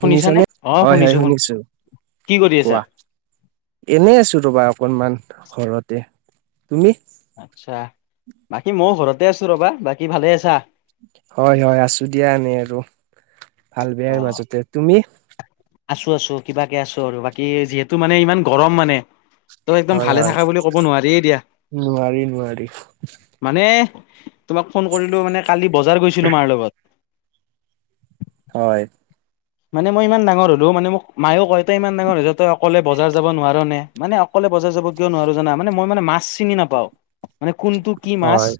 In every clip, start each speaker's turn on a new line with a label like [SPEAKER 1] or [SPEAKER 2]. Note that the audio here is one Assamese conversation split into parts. [SPEAKER 1] শুনিছ
[SPEAKER 2] শুনিছানে?
[SPEAKER 1] নে?
[SPEAKER 2] অ
[SPEAKER 1] হয়, হয়
[SPEAKER 2] শুনিছো শুনিছো।
[SPEAKER 1] শুনিছোঁ,
[SPEAKER 2] কি কৰি আছা?
[SPEAKER 1] কোৱা। এনেই আছো ৰবা অকনমান ঘৰতে। তুমি?
[SPEAKER 2] আচ্ছা। বাকী মইয়ো ঘৰতে আছো ৰবা। বাকী ভালে আছা?
[SPEAKER 1] হয়, হয়। আছোঁ দিয়া আনে আৰু ভাল বেয়াৰ মাজতে। তুমি?
[SPEAKER 2] আছোঁ আছোঁ কিবাকে আছোঁ আৰু বাকী যিহেতু মানে ইমান গৰম মানে। তই একদম
[SPEAKER 1] হয়
[SPEAKER 2] ভালে
[SPEAKER 1] হয়।
[SPEAKER 2] থাকা বুলি কব নোৱাৰিই দিয়া
[SPEAKER 1] নোৱাৰি নোৱাৰি
[SPEAKER 2] মানে তোমাক ফোন কৰিলো মানে কালি বজাৰ গৈছিলো মাৰ লগত
[SPEAKER 1] হয়।
[SPEAKER 2] মানে মই ইমান ডাঙৰ হ'লো মানে মোক মায়েও কয় তই ইমান ডাঙৰ হৈ য তই অকলে বজাৰ যাব নোৱাৰ নে মানে অকলে বজাৰ যাব কিয় নোৱাৰো জানা মানে মই মে মছ চিনি নাপাওঁ মানে কোনটো কি মাছ
[SPEAKER 1] হয়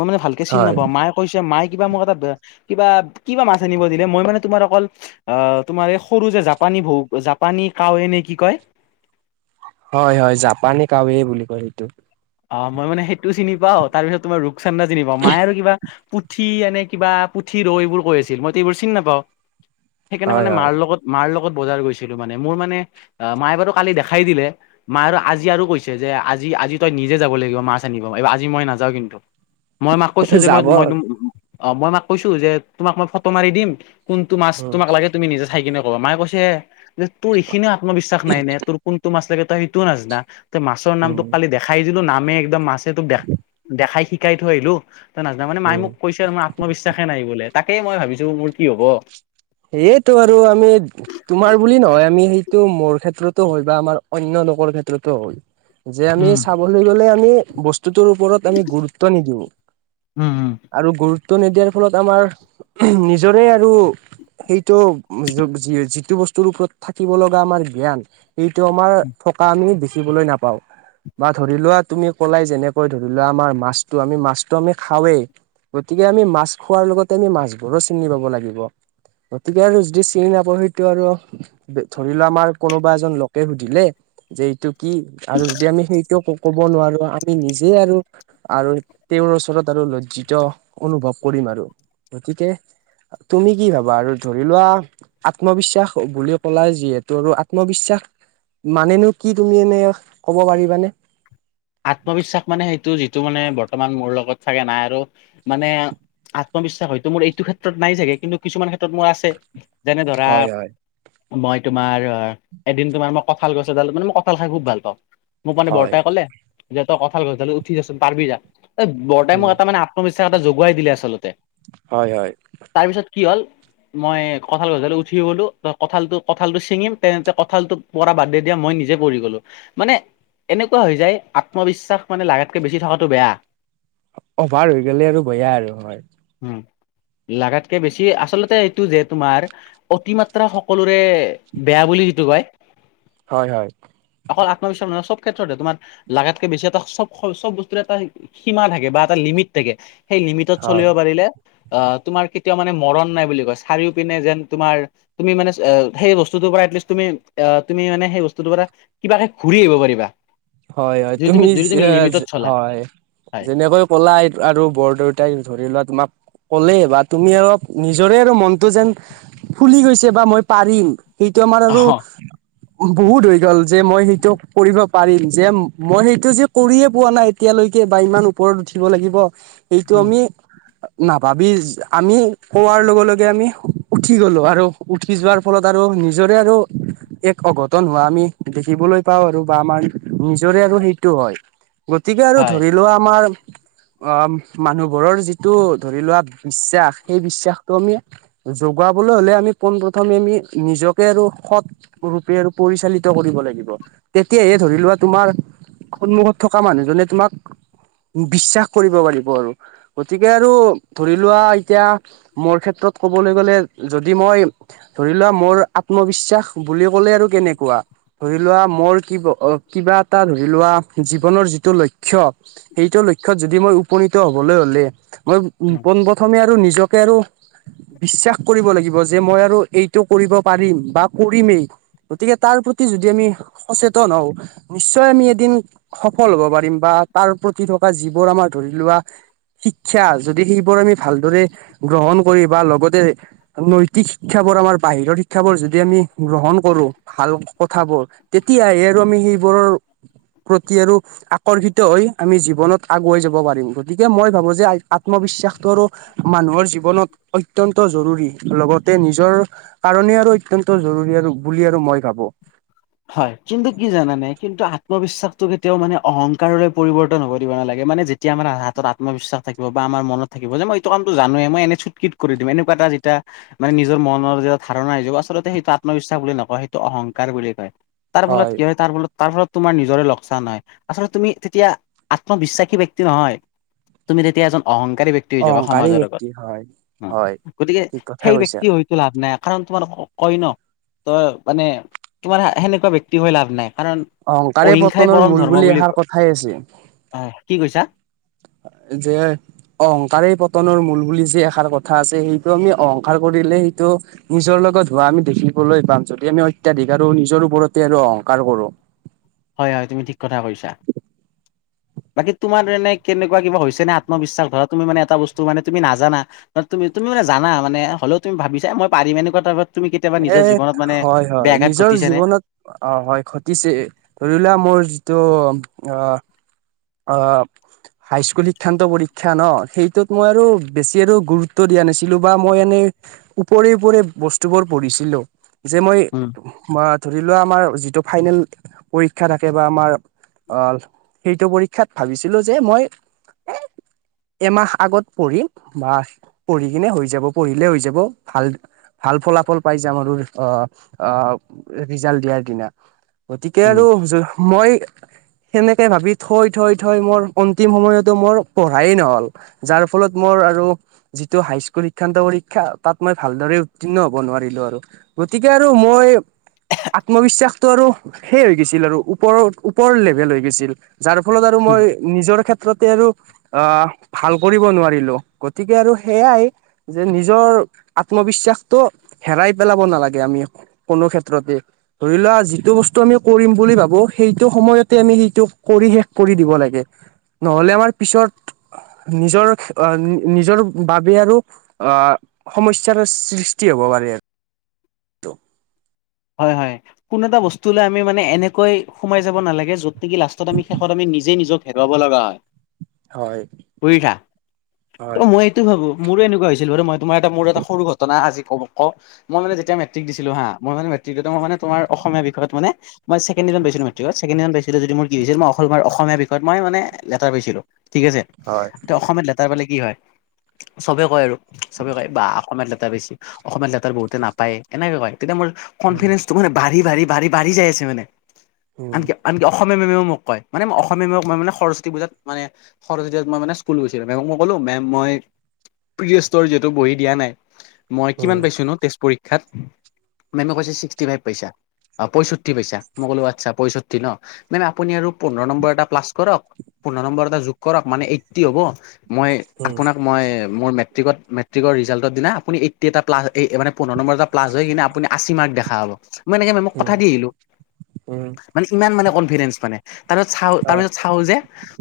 [SPEAKER 2] মই মানে ভালকে চিনি
[SPEAKER 1] হয়
[SPEAKER 2] নাপাওঁ মায়ে কৈছে মায় কিবা মোক এটা কিবা কিবা মাছ আনিব দিলে মই মানে তোমাৰ অকল আহ তোমাৰ এই সৰু যে জাপানী বৌ জাপানী কাৱে নে কি কয়?
[SPEAKER 1] হয় হয় জাপানে কাৱে বুলি কয় সেইটো
[SPEAKER 2] অ', ই মানেেইটোিনি পা তাৰ পিছত তোমাৰ ৰপচান্ন্দা চিনি পা মায়ে আৰু পুঠি এনে কিবা পুঠি ৰৌ এইবোৰ কৈ আছিল মইতো এইবোৰ চিনি নাপাও সেইকাৰণে
[SPEAKER 1] হয়
[SPEAKER 2] মানে
[SPEAKER 1] হয়
[SPEAKER 2] মাৰ লগত মাৰ লগত ব গ মানে মোৰ মানে মায়ে বাৰু কালি দেখাই দিলে মায় আৰু আজি আৰু কৈছে যেজিজি তই নিজে যাব লাগিব মাছ আনিব আজি মই নাযাও কিন্তু মই মাক কৈছো যে মই
[SPEAKER 1] যাব
[SPEAKER 2] মই ত অ', মই মাক কৈছো যে তোমাক মই ফটো মাৰি দিম কোনটো মাছ
[SPEAKER 1] উম
[SPEAKER 2] তোমাক লাগে তুমি নিজা ঠাই কিনে ক'ব মায়ে কৈছে যে তোৰ এইখিনিও আত্মবিশ্বাস নাই নে তোৰ কোনটো মা সেইটো নাজিনা তই মাছৰ নাম
[SPEAKER 1] উম
[SPEAKER 2] তোক কালি দেখাই দিলো নামে একদম মাছে তোক দে দেখাই শ শিকাই থৈ আহিলো ত নাজানা মানে মাই
[SPEAKER 1] উম
[SPEAKER 2] মোক কৈছে আৰু মোৰ আত্মবিশ্বাসে নাই বোলে তাকেই মই ভাবিছো মোৰ কি হব
[SPEAKER 1] সেইয়েতটো আৰু আমি তোমাৰ বুলি নহয় আমি সেইটো মোৰ ক্ষেত্ৰতো হয় বা আমাৰ অয় ম ব
[SPEAKER 2] উম
[SPEAKER 1] বু ওপৰত আমি গুৰুত্ব নিদিওঁ
[SPEAKER 2] উম উম
[SPEAKER 1] আৰু গুৰুত গুৰুত্ব নিদিয়াৰ ফলত আমাৰ নিজৰে আৰু সেইটো যিটো বস্তুৰ ওপৰত থাকিব লগা আমাৰ জ্ঞান এইটো আমাৰ থকা আমি দেখিবলৈ নাপাওঁ বা ধৰি লোৱা তুমি ক'লাই যেনেকৈ ধৰি লোৱা আমাৰ মাছটো আমি মাছটো আমি খাও গতিকে আমি মাছ খোৱাৰ লগতে আমি মাছবোৰো চিনি পাব লাগিব গতিকে আৰু যদি চিনি নাপাওঁ সেইটো আৰু ধৰি লোৱা আমাৰ কোনোবা এজন লোকে সুধিলে যে এইটো কি আৰু যদি আমি সেইটোও ক ক'ব নোৱাৰো আমি নিজে আৰু আৰু তেওঁৰ ওচৰত আৰু লজ্জিত অনুভৱ কৰিম গতিকে তুমি কি ভাবা? আৰু ধৰি লোৱা আত্মবিশ্বাস বুলি কলে যিহেতু আৰু আত্মবিশ্বাস মানেনো কি তুমি এনে ক'ব পাৰিবানে?
[SPEAKER 2] আত্মবিশ্বাস মানে সেইটো যিটো মানে বৰ্তমান মোৰ লগত থাগে নাই আৰু মানে আত্মবিশ্বাস হয়তো মোৰ এইটো ক্ষেত্ৰত নাই চাগে কিন্তু কিছুমান ক্ষেত্ৰত মোৰ আছে যেনে ধৰা
[SPEAKER 1] হয় হয়
[SPEAKER 2] মই তোমাৰ এদিন তোমাৰ মই কঁঠাল গছ এডাল মে মই কঁঠাল খাই খুব ভাল পাওঁ মোক মানে
[SPEAKER 1] হয়
[SPEAKER 2] বৰ্তাই কলে যে তই কঠাল কঠাল উঠি যাচোন পাৰিবি যা এই বৰ্তাই
[SPEAKER 1] উম
[SPEAKER 2] মোক এটা মে আত্ম এটা যগুৱাই দিলে আচলতে
[SPEAKER 1] হয় হয়
[SPEAKER 2] তাৰ পিছত কি হ'ল মই কঁঠাল গছালি উঠি গলো ত কঁঠালটো কঁঠালটো চিঙিম তেনেতে কঁঠালটোোক পৰা বাদ দি দিয়াম মই নিজে পঢ়ি গলো মানে এনেকুৱা হৈ যায় আত্মবিশ্বাস মানে লাগাতকে বেছি থকাাতটো বেয়া
[SPEAKER 1] অভাৰ হৈ গলে আৰু বেয়া আৰু হয়
[SPEAKER 2] উম লাগাতকে বেছি আচলতে এইটো যে তোমাৰ অতিমাত্ৰা সকলোৰে বেয়া বুলি কিটো কাই
[SPEAKER 1] হয় হয়
[SPEAKER 2] অকল আত্মবিশ্বাস নহ চব ক্ষেত্ৰতে তোমাৰ লাগাতকে বেছি এটা চব চব বস্তুৰে এটা সীমা থাকে বা এটা লিমিট থাকে সেই লিমিটত
[SPEAKER 1] হয়
[SPEAKER 2] চলিব পাৰিলে অ', তোমাৰ কেতিয়াও মানে মৰণ নাই বুলি কয় চাৰিও পিনে যেন তোমাৰ তুমি মানে সেই বস্তু তুমি তুমি মানে সেই বস্তুৰ পৰা কিবাকে ঘূৰি আহিব পাৰিবা।
[SPEAKER 1] হয়, হয়
[SPEAKER 2] যদি
[SPEAKER 1] তুমি
[SPEAKER 2] যদি লিমিটত চলা
[SPEAKER 1] হয়।
[SPEAKER 2] হয়
[SPEAKER 1] যেনেকৈ ক'লা আৰু বৰদউতাই ধৰি লোৱা তোমাক ক'লে বা তুমি অলপ নিজৰে আৰু মনটো যেন ফুলি গৈছে বা মই পাৰিম। সেইটো আমাৰ আৰু
[SPEAKER 2] অ
[SPEAKER 1] বহুত হৈ গ'ল যে মই সেইটো কৰিব পাৰিম। যে মই সেইটো যে কৰিয়ে পোৱা নাই এতিয়ালৈকে বা ইমান ওপৰত উঠিব লাগিব। এইটো
[SPEAKER 2] উম
[SPEAKER 1] আমি নাভাবি আমি কোৱাৰ লগে লগে আমি উঠি গ'লোঁ আৰু উঠি যোৱাৰ ফলত আৰু নিজৰে আৰু এক অঘটন হোৱা আমি দেখিবলৈ পাওঁ আৰু বা আমাৰ নিজৰে আৰু সেইটো হয়। গতিকে আৰু
[SPEAKER 2] হয়
[SPEAKER 1] ধৰি লোৱা আমাৰ
[SPEAKER 2] [inaudible]
[SPEAKER 1] অ', মানুহবোৰৰ যিটো ধৰি লোৱা বিশ্বাস সেই বিশ্বাসটো আমি জগাব কবলৈ হ'লে আমি পোন প্ৰথমে আমি নিজকে আৰু সৎ ৰূপে আৰু পৰিচালিত কৰিব লাগিব। তেতিয়াহে ধৰি লোৱা তোমাৰ সন্মুখত থকা মানুহজনে তোমাক বিশ্বাস কৰিব পাৰিব আৰু। গতিকে আৰু ধৰি লোৱা এতিয়া মোৰ ক্ষেত্ৰত কবলৈ গ'লে যদি মই ধৰি লোৱা মোৰ আত্মবিশ্বাস বুলি ক'লে আৰু কেনেকুৱা। ধৰি লোৱা মোৰ কি অ' কিবা এটা ধৰি লোৱা জীৱনৰ যিটো লক্ষ্য সেইটো লক্ষ্যত যদি মই উপনীত হ'বলৈ হ'লে মই
[SPEAKER 2] উম
[SPEAKER 1] পোন প্ৰথমে আৰু নিজকে আৰু বিশ্বাস কৰিব লাগিব যে মই আৰু এইটো কৰিব পাৰিম বা কৰিমেই। গতিকে তাৰ প্ৰতি যদি আমি সচেতন হওঁ। নিশ্চয় আমি এদিন সফল হ'ব পাৰিম বা তাৰ প্ৰতি থকা যিবোৰ আমাৰ ধৰি লোৱা শিক্ষা যদি সেইবোৰ আমি ভালদৰে গ্ৰহণ কৰি বা লগতে নৈতিক শিক্ষা আমাৰ বাহিৰৰ শিক্ষা বোৰ যদি আমি গ্ৰহণ কৰো ভাল কথাবোৰ তেতিয়া আৰু আমি বোৰৰ প্ৰতি আৰু আকৰ্ষিত হৈ আমি জীৱনত আগুৱাই যাব পাৰিম। গতিকে মই ভাবো যে আত্মবিশ্বাসটো আৰু মানুহৰ জীৱনত অত্যন্ত জৰুৰী লগতে নিজৰ কাৰণে আৰু অত্যন্ত জৰুৰী আৰু বুলি আৰু মই ভাবো।
[SPEAKER 2] হয়, কিন্তু কি জানা নে? কিন্তু আত্মবিশ্বাসতটো কেতিয়াও মানে অহংকাৰলৈ পৰিৱৰ্তন হ'ব দিব নালাগে। মানে যেতিয়া আমাৰ হাতত আত্মবিশ্বাস থাকিব বা আমাৰ মনত থাকিব যে মই এইটো কামতো জানোৱে মই এনে চুটকিট কৰি দিম। এনেকুৱা এটা যেতিয়া মানে নিজৰ মনৰ ধাৰণা আহি যাম আচলতে সেইটো আত্মবিশ্বাস বুলি নকয়। সেইটো অহংকাৰ বুলি কয় তাৰ ফলত কি হয় তাৰ ফলত তাৰ ফলত তোমাৰ নিজৰে লোকচান হয়। আচলতে তুমি তেতিয়া আত্মবিশ্বাসী ব্যক্তি নহয়। তুমি তেতিয়া এজন অহংকাৰ ব্যক্তি হৈ যাবা
[SPEAKER 1] অহংকাৰী
[SPEAKER 2] সমাজৰ আগত।
[SPEAKER 1] ব্যক্তি হয় হয়
[SPEAKER 2] গতিকে
[SPEAKER 1] ঠিক কথা
[SPEAKER 2] সেই
[SPEAKER 1] কৈছা
[SPEAKER 2] ব্যক্তি হয়তো লাভ নাই। কাৰণ তোমাৰ কয় ন তই মানে তোমাৰ সেনেকুৱা ব্যক্তি হৈ লাভ নাই। কাৰণ
[SPEAKER 1] অহংকাৰে
[SPEAKER 2] অহিংসাই
[SPEAKER 1] পতনৰ
[SPEAKER 2] পৰম
[SPEAKER 1] মূল
[SPEAKER 2] ধৰ্ম বুলি
[SPEAKER 1] এষাৰ
[SPEAKER 2] কয়।
[SPEAKER 1] কথাই আছে
[SPEAKER 2] অ', কি কৈছা? [inaudible]
[SPEAKER 1] যে অহংকাৰেই পতনৰ মূল বুলি যি এষাৰ কথা আছে সেইটো আমি অহংকাৰ কৰিলেই ত নিজৰ লগত হোৱা আমি দেখিবলৈ পাম যদি আমি অত্যাধিক আৰু নিজৰ ওপৰতে আৰু অহংকাৰ কৰো।
[SPEAKER 2] হয়, হয় তুমি ঠিক কথা কৈছা। বাকী তোমাৰ মানে কেনেকুৱা কিবা হৈছে নে আত্মবিশ্বাস ধৰা তুমি মানে এটা বস্তু মানে তুমি নাজানা তু-তুমি তুলি জানা মানে হ'লেও তুমি ভাবিছা এ মই পাৰিম এনেকুৱা ধৰণৰ
[SPEAKER 1] এ হয়, হয় নিজৰ
[SPEAKER 2] ঘটিছে নে
[SPEAKER 1] জীৱনত অ' হয় ঘটিছে। ধৰি লোৱা মোৰ যিটো আহ আহ হাইস্কুল শিক্ষান্ত পৰীক্ষা ন সেইটোত মই আৰু বেছি আৰু গুৰুত্ব দিয়া নাছিলো বা মই এনে ওপৰে ওপৰে বস্তুবোৰ পঢ়িছিলো যে মই
[SPEAKER 2] উম
[SPEAKER 1] ম ধৰি লোৱা আমাৰ যিটো ফাইনেল পৰীক্ষা থাকে বা আমাৰ অ', সেইটো পৰীক্ষাত ভাবিছিলো যে মই
[SPEAKER 2] [inaudible]
[SPEAKER 1] এমাহ আগত পঢ়ি বা পঢ়ি কিনে হৈ যাব পঢ়িলে হৈ যাব ভাল ভাল ফলাফল পাই যাম আৰু আহ', আহ', ৰিজাল্ট দিয়াৰ দিনা গতিকে আৰু
[SPEAKER 2] উম
[SPEAKER 1] মই সেনেকে ভাবি থৈ-থৈ- থৈ মোৰ অন্তিম সময়তো মোৰ পঢ়াই নহল যাৰ ফলত মোৰ যিটো হাই স্কুল শিক্ষান্ত পৰীক্ষা তাত মই ভালদৰে উত্তীৰ্ণ হ'ব নোৱাৰিম আৰু গতিকে আৰু মই আত্মবিশ্বাসতটো আৰু সেই হৈ গৈছিল আৰু ওপৰত ওপৰ লেভেল হৈ গৈছিল যাৰ ফলত আৰু
[SPEAKER 2] উম,
[SPEAKER 1] মই নিজৰ ক্ষেত্ৰত ক্ষেত্ৰতে আৰু আহ, ভাল কৰিব নোৱাৰিলো গতিকে আৰু সেইয়াই যে নিজৰ আত্মবিশ্বাসটো হেৰাই পেলাব নালাগে আমি কোনো ক্ষেত্ৰতে ধৰি লোৱা যিটো বস্তু আমি কৰিম বুলি ভাবো সেইটো সময়তে আমি সেইটো কৰি শেষ কৰি দিব লাগে নহলে আমাৰ পিছত নিজৰ-নিজৰ বাবে আৰু আহ, সমস্যাৰ সৃষ্টি হ'ব পাৰে আৰু
[SPEAKER 2] হয়-হয় কোনো এটা বস্তু ল আমি মানে এনেকৈ সোমাই যাব নালাগে যত নেকি লাষ্টত আমি, শেষত আমি নিজে নিজক হেৰুৱাব লগা হয়
[SPEAKER 1] হয়
[SPEAKER 2] ফুঠা ত
[SPEAKER 1] হয়
[SPEAKER 2] মই এইটো ভাবো মোৰো এনেকুৱা হৈছিল বাৰু মই তোমাৰ মোৰ এ সৰু ঘটনা আজি ক কও মই মানে যেতিয়া মেট্ৰিক দিছিলো হা মই ম [unintelligible] তোমাৰ অসমীয়া বিষয়ত মানে মই চেকেণ্ড ডিভিজন পাইছিলো মেট্ৰিকত যদি মোৰ কি হৈছিল মই অসমীয়া বিষয় মই মানে লেটাৰ পাইছিলো ঠিক আছে
[SPEAKER 1] হয়
[SPEAKER 2] এতিয়া অসমীয়াত লেটাৰ পালে কি হয় চবে কয় আৰু চবে কয় বাঃ অসমীয়াত লেটাৰ অসমীয়া লেটাৰ বহুতে নাপায় এনেকে কয় তেতিয়া মোৰ কনফিডেঞ্চটো মানে বাঢ়ি-বাঢ়ি বাঢ়ি-বাঢ়ি যাই আছে মানে
[SPEAKER 1] উম
[SPEAKER 2] আনকি- আনকি অ [unintelligible] ম মই, পি বহি দিয়া নাই মই
[SPEAKER 1] উম,
[SPEAKER 2] কিমান পাইছো ন েষ্ট পৰীক্ষাত? মেমে কৈছে ছিক্সটি ফাইভ পইচা। অ পয়ষষ্ঠি পইচা মই ক'ো আচ্ছা পয়ষষ্ঠি ন, মেম আপুনি আৰু পোন্ধৰ নম্বৰ এটা প্লাছ কৰক। পোন্ধৰ নম্বৰ এটা য়োগ কৰক। মানে এইটটি হ'ব। মই
[SPEAKER 1] উম,
[SPEAKER 2] আপোনাক মই মোৰ মেটিকত মেট্ৰিক ৰিজাল্ৰ দিনা আপু এইটি এটা্লাছ মান পোন্ধৰম্বৰ এটা্লাছ কিনে আপুনি আশী মাৰ্কখ দেখাব। মই এনেকে মোক
[SPEAKER 1] উম,
[SPEAKER 2] কথা দি আহিলো,
[SPEAKER 1] উম,
[SPEAKER 2] মানে ইমান মানে কনফিডেন্ঞ্চ মানে তাৰপিছত চাউল যে,
[SPEAKER 1] হয়,
[SPEAKER 2] তাৰপিছত চাওল যে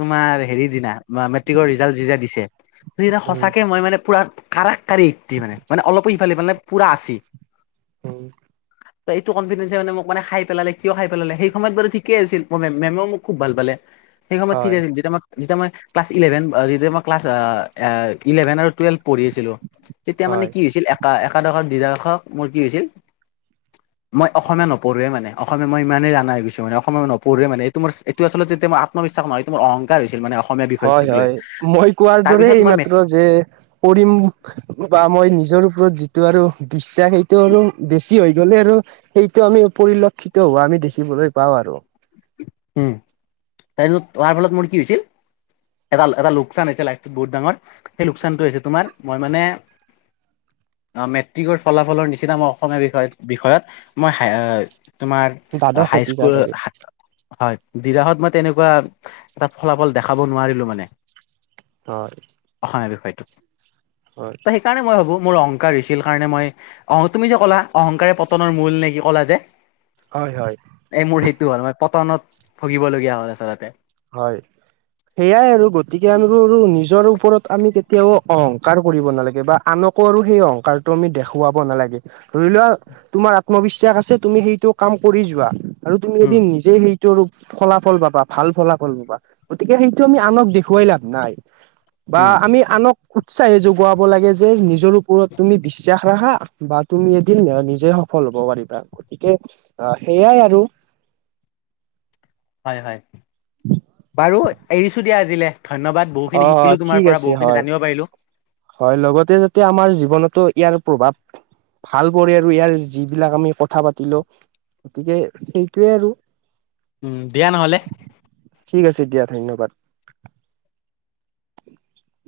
[SPEAKER 2] তোমাৰ হেৰি দিনা বা মেট্ৰিকৰ ৰিজাল্ট যিতিয়া দিছে, যি দিনা
[SPEAKER 1] উম,
[SPEAKER 2] সঁচাকে মই মানে পুৰা [unintelligible] মানে মানে অলপো সিফালে মানে পুৰা আছী
[SPEAKER 1] উম,
[SPEAKER 2] ত এইটো কনফিডেঞ্চে মানে মোক মান খাইেলালে কিয় খাই পেলালে সেই সময়ত বাৰু ঠিকেই আছিল ম মেমেওোক খুব ভাল পালে। সেই সময়তঠিক
[SPEAKER 1] হয়,
[SPEAKER 2] আছিল, যেতিয়া মান যেতিয়া মই ক্লাছ ইলেভেন। যেতিয়া মই ক্লাছ ইলেভেন আৰু টুৱেল্ভ পঢ়ি ছিলোঁ। তেতিয়া মানে
[SPEAKER 1] হয়,
[SPEAKER 2] কি হৈছিল, এ একাদশৰ দুডখ মোৰ কি হৈছিল। মই অসমীয়া নপঢ়োৱে মানে অসমীয়া মই মই অসমীয়া নপঢ়ো মানেই, অসমীয়া জানা হৈ গৈছো মানে, অসমীয়া নপঢ়োৱে মানে এইটো মোৰ এইটো আচলতেয়া মই আ্ম বিশ্বাস নহয়টো। মোৰ অংকাৰ হৈছিল মানে অসমীয়া
[SPEAKER 1] হয়
[SPEAKER 2] বিষয়টোক লৈ
[SPEAKER 1] হয় মই কোৱাৰ দৰে
[SPEAKER 2] তাৰপিছত মই মেট
[SPEAKER 1] এইমাত্ৰ যে কৰিম বা মই নিজৰ ওপৰত যিটো আৰু বিশ্বাস সেইটো আৰু বেছি হয়। গলে আৰু সেইটো আমি পৰিলক্ষিত হোৱা আমি দেখিবলৈ পাওঁ। আৰু
[SPEAKER 2] উম, তাৰ ফলত মোৰ কি হৈছিল? এটা এটা লোকচান হৈছে। লাইফটোত বহুত ডাঙৰ সেই লোকচানটো হৈছে তোমাৰ। মই মানে মেট্ৰিকৰ ফলাফলৰ নিচিনা মই অসমীয়া বিষয় বিষয়ত মই হাই তোমাৰ
[SPEAKER 1] দ্বাদশ শতিকাত
[SPEAKER 2] হাইস্কুল
[SPEAKER 1] আৰু
[SPEAKER 2] হয়ৰাত। হয় তেনেকুৱা এটা ফলাফল দেখাব নোৱাৰিলো মানে,
[SPEAKER 1] হয়,
[SPEAKER 2] অসমীয়া বিষয়ত
[SPEAKER 1] হয়,
[SPEAKER 2] ত সেইকাৰণে মই ভাবো। মোৰ অহংকাৰ হৈছিল কাৰণে, মই অ তুমি যে ক'লা অহংকাৰে পতনৰ মূল নেকি ক'লা যে
[SPEAKER 1] হয়, হয়।
[SPEAKER 2] হয়, হয় মই পতনত ভগিবলগীয়া হ'ল। আচলতে
[SPEAKER 1] হয়। সেয়াই আৰু গতিকে আমি আৰু নিজৰ ওপৰত আমি তেতিয়াও অহংকাৰ কৰিব নালাগে। বা আনকো আৰু সেই অহংকাৰটো আমি দেখুৱাব নালাগে ধৰি লোৱা, তোমাৰ আত্মবিশ্বাস আছে তুমি সেইটো কাম কৰি যোৱা। আৰু তুমি যদি
[SPEAKER 2] উম
[SPEAKER 1] নিজে সেইটো আৰু ফলাফল পাবা। ভাল ফলাফল া গতিকে সেইটো আমি আনক দেখুৱাই লাভ নাই। বা
[SPEAKER 2] উম
[SPEAKER 1] আমি আনক উৎসাহে যোগোৱাব লাগে, যে নিজৰ ওপৰত তুমি বিশ্বাস ৰাখা। বা তুমি এদিন নিজে সফল হ'ব পাৰিবা। গতিকে অ সেইয়াই আৰু
[SPEAKER 2] হয়, হয় বাৰু এৰিছো দিয়া আজিলে। ধন্যবাদ।
[SPEAKER 1] অ
[SPEAKER 2] বহুখিনি শিকিলো তোমাৰ
[SPEAKER 1] ঠিক
[SPEAKER 2] পৰা,
[SPEAKER 1] আছে
[SPEAKER 2] বহুখিনি
[SPEAKER 1] হয়
[SPEAKER 2] জানিব পাৰিলো।
[SPEAKER 1] হয়। লগতে যাতে আমাৰ জীৱনতো ইয়াৰ প্ৰভাৱ ভাল পৰে আৰু ইয়াৰ যিবিলাক আমি কথা পাতিলো। গতিকে, সেইটোৱে আৰু
[SPEAKER 2] দিয়া নহলে।
[SPEAKER 1] ঠিক আছে দিয়া ধন্যবাদ। [unintelligible]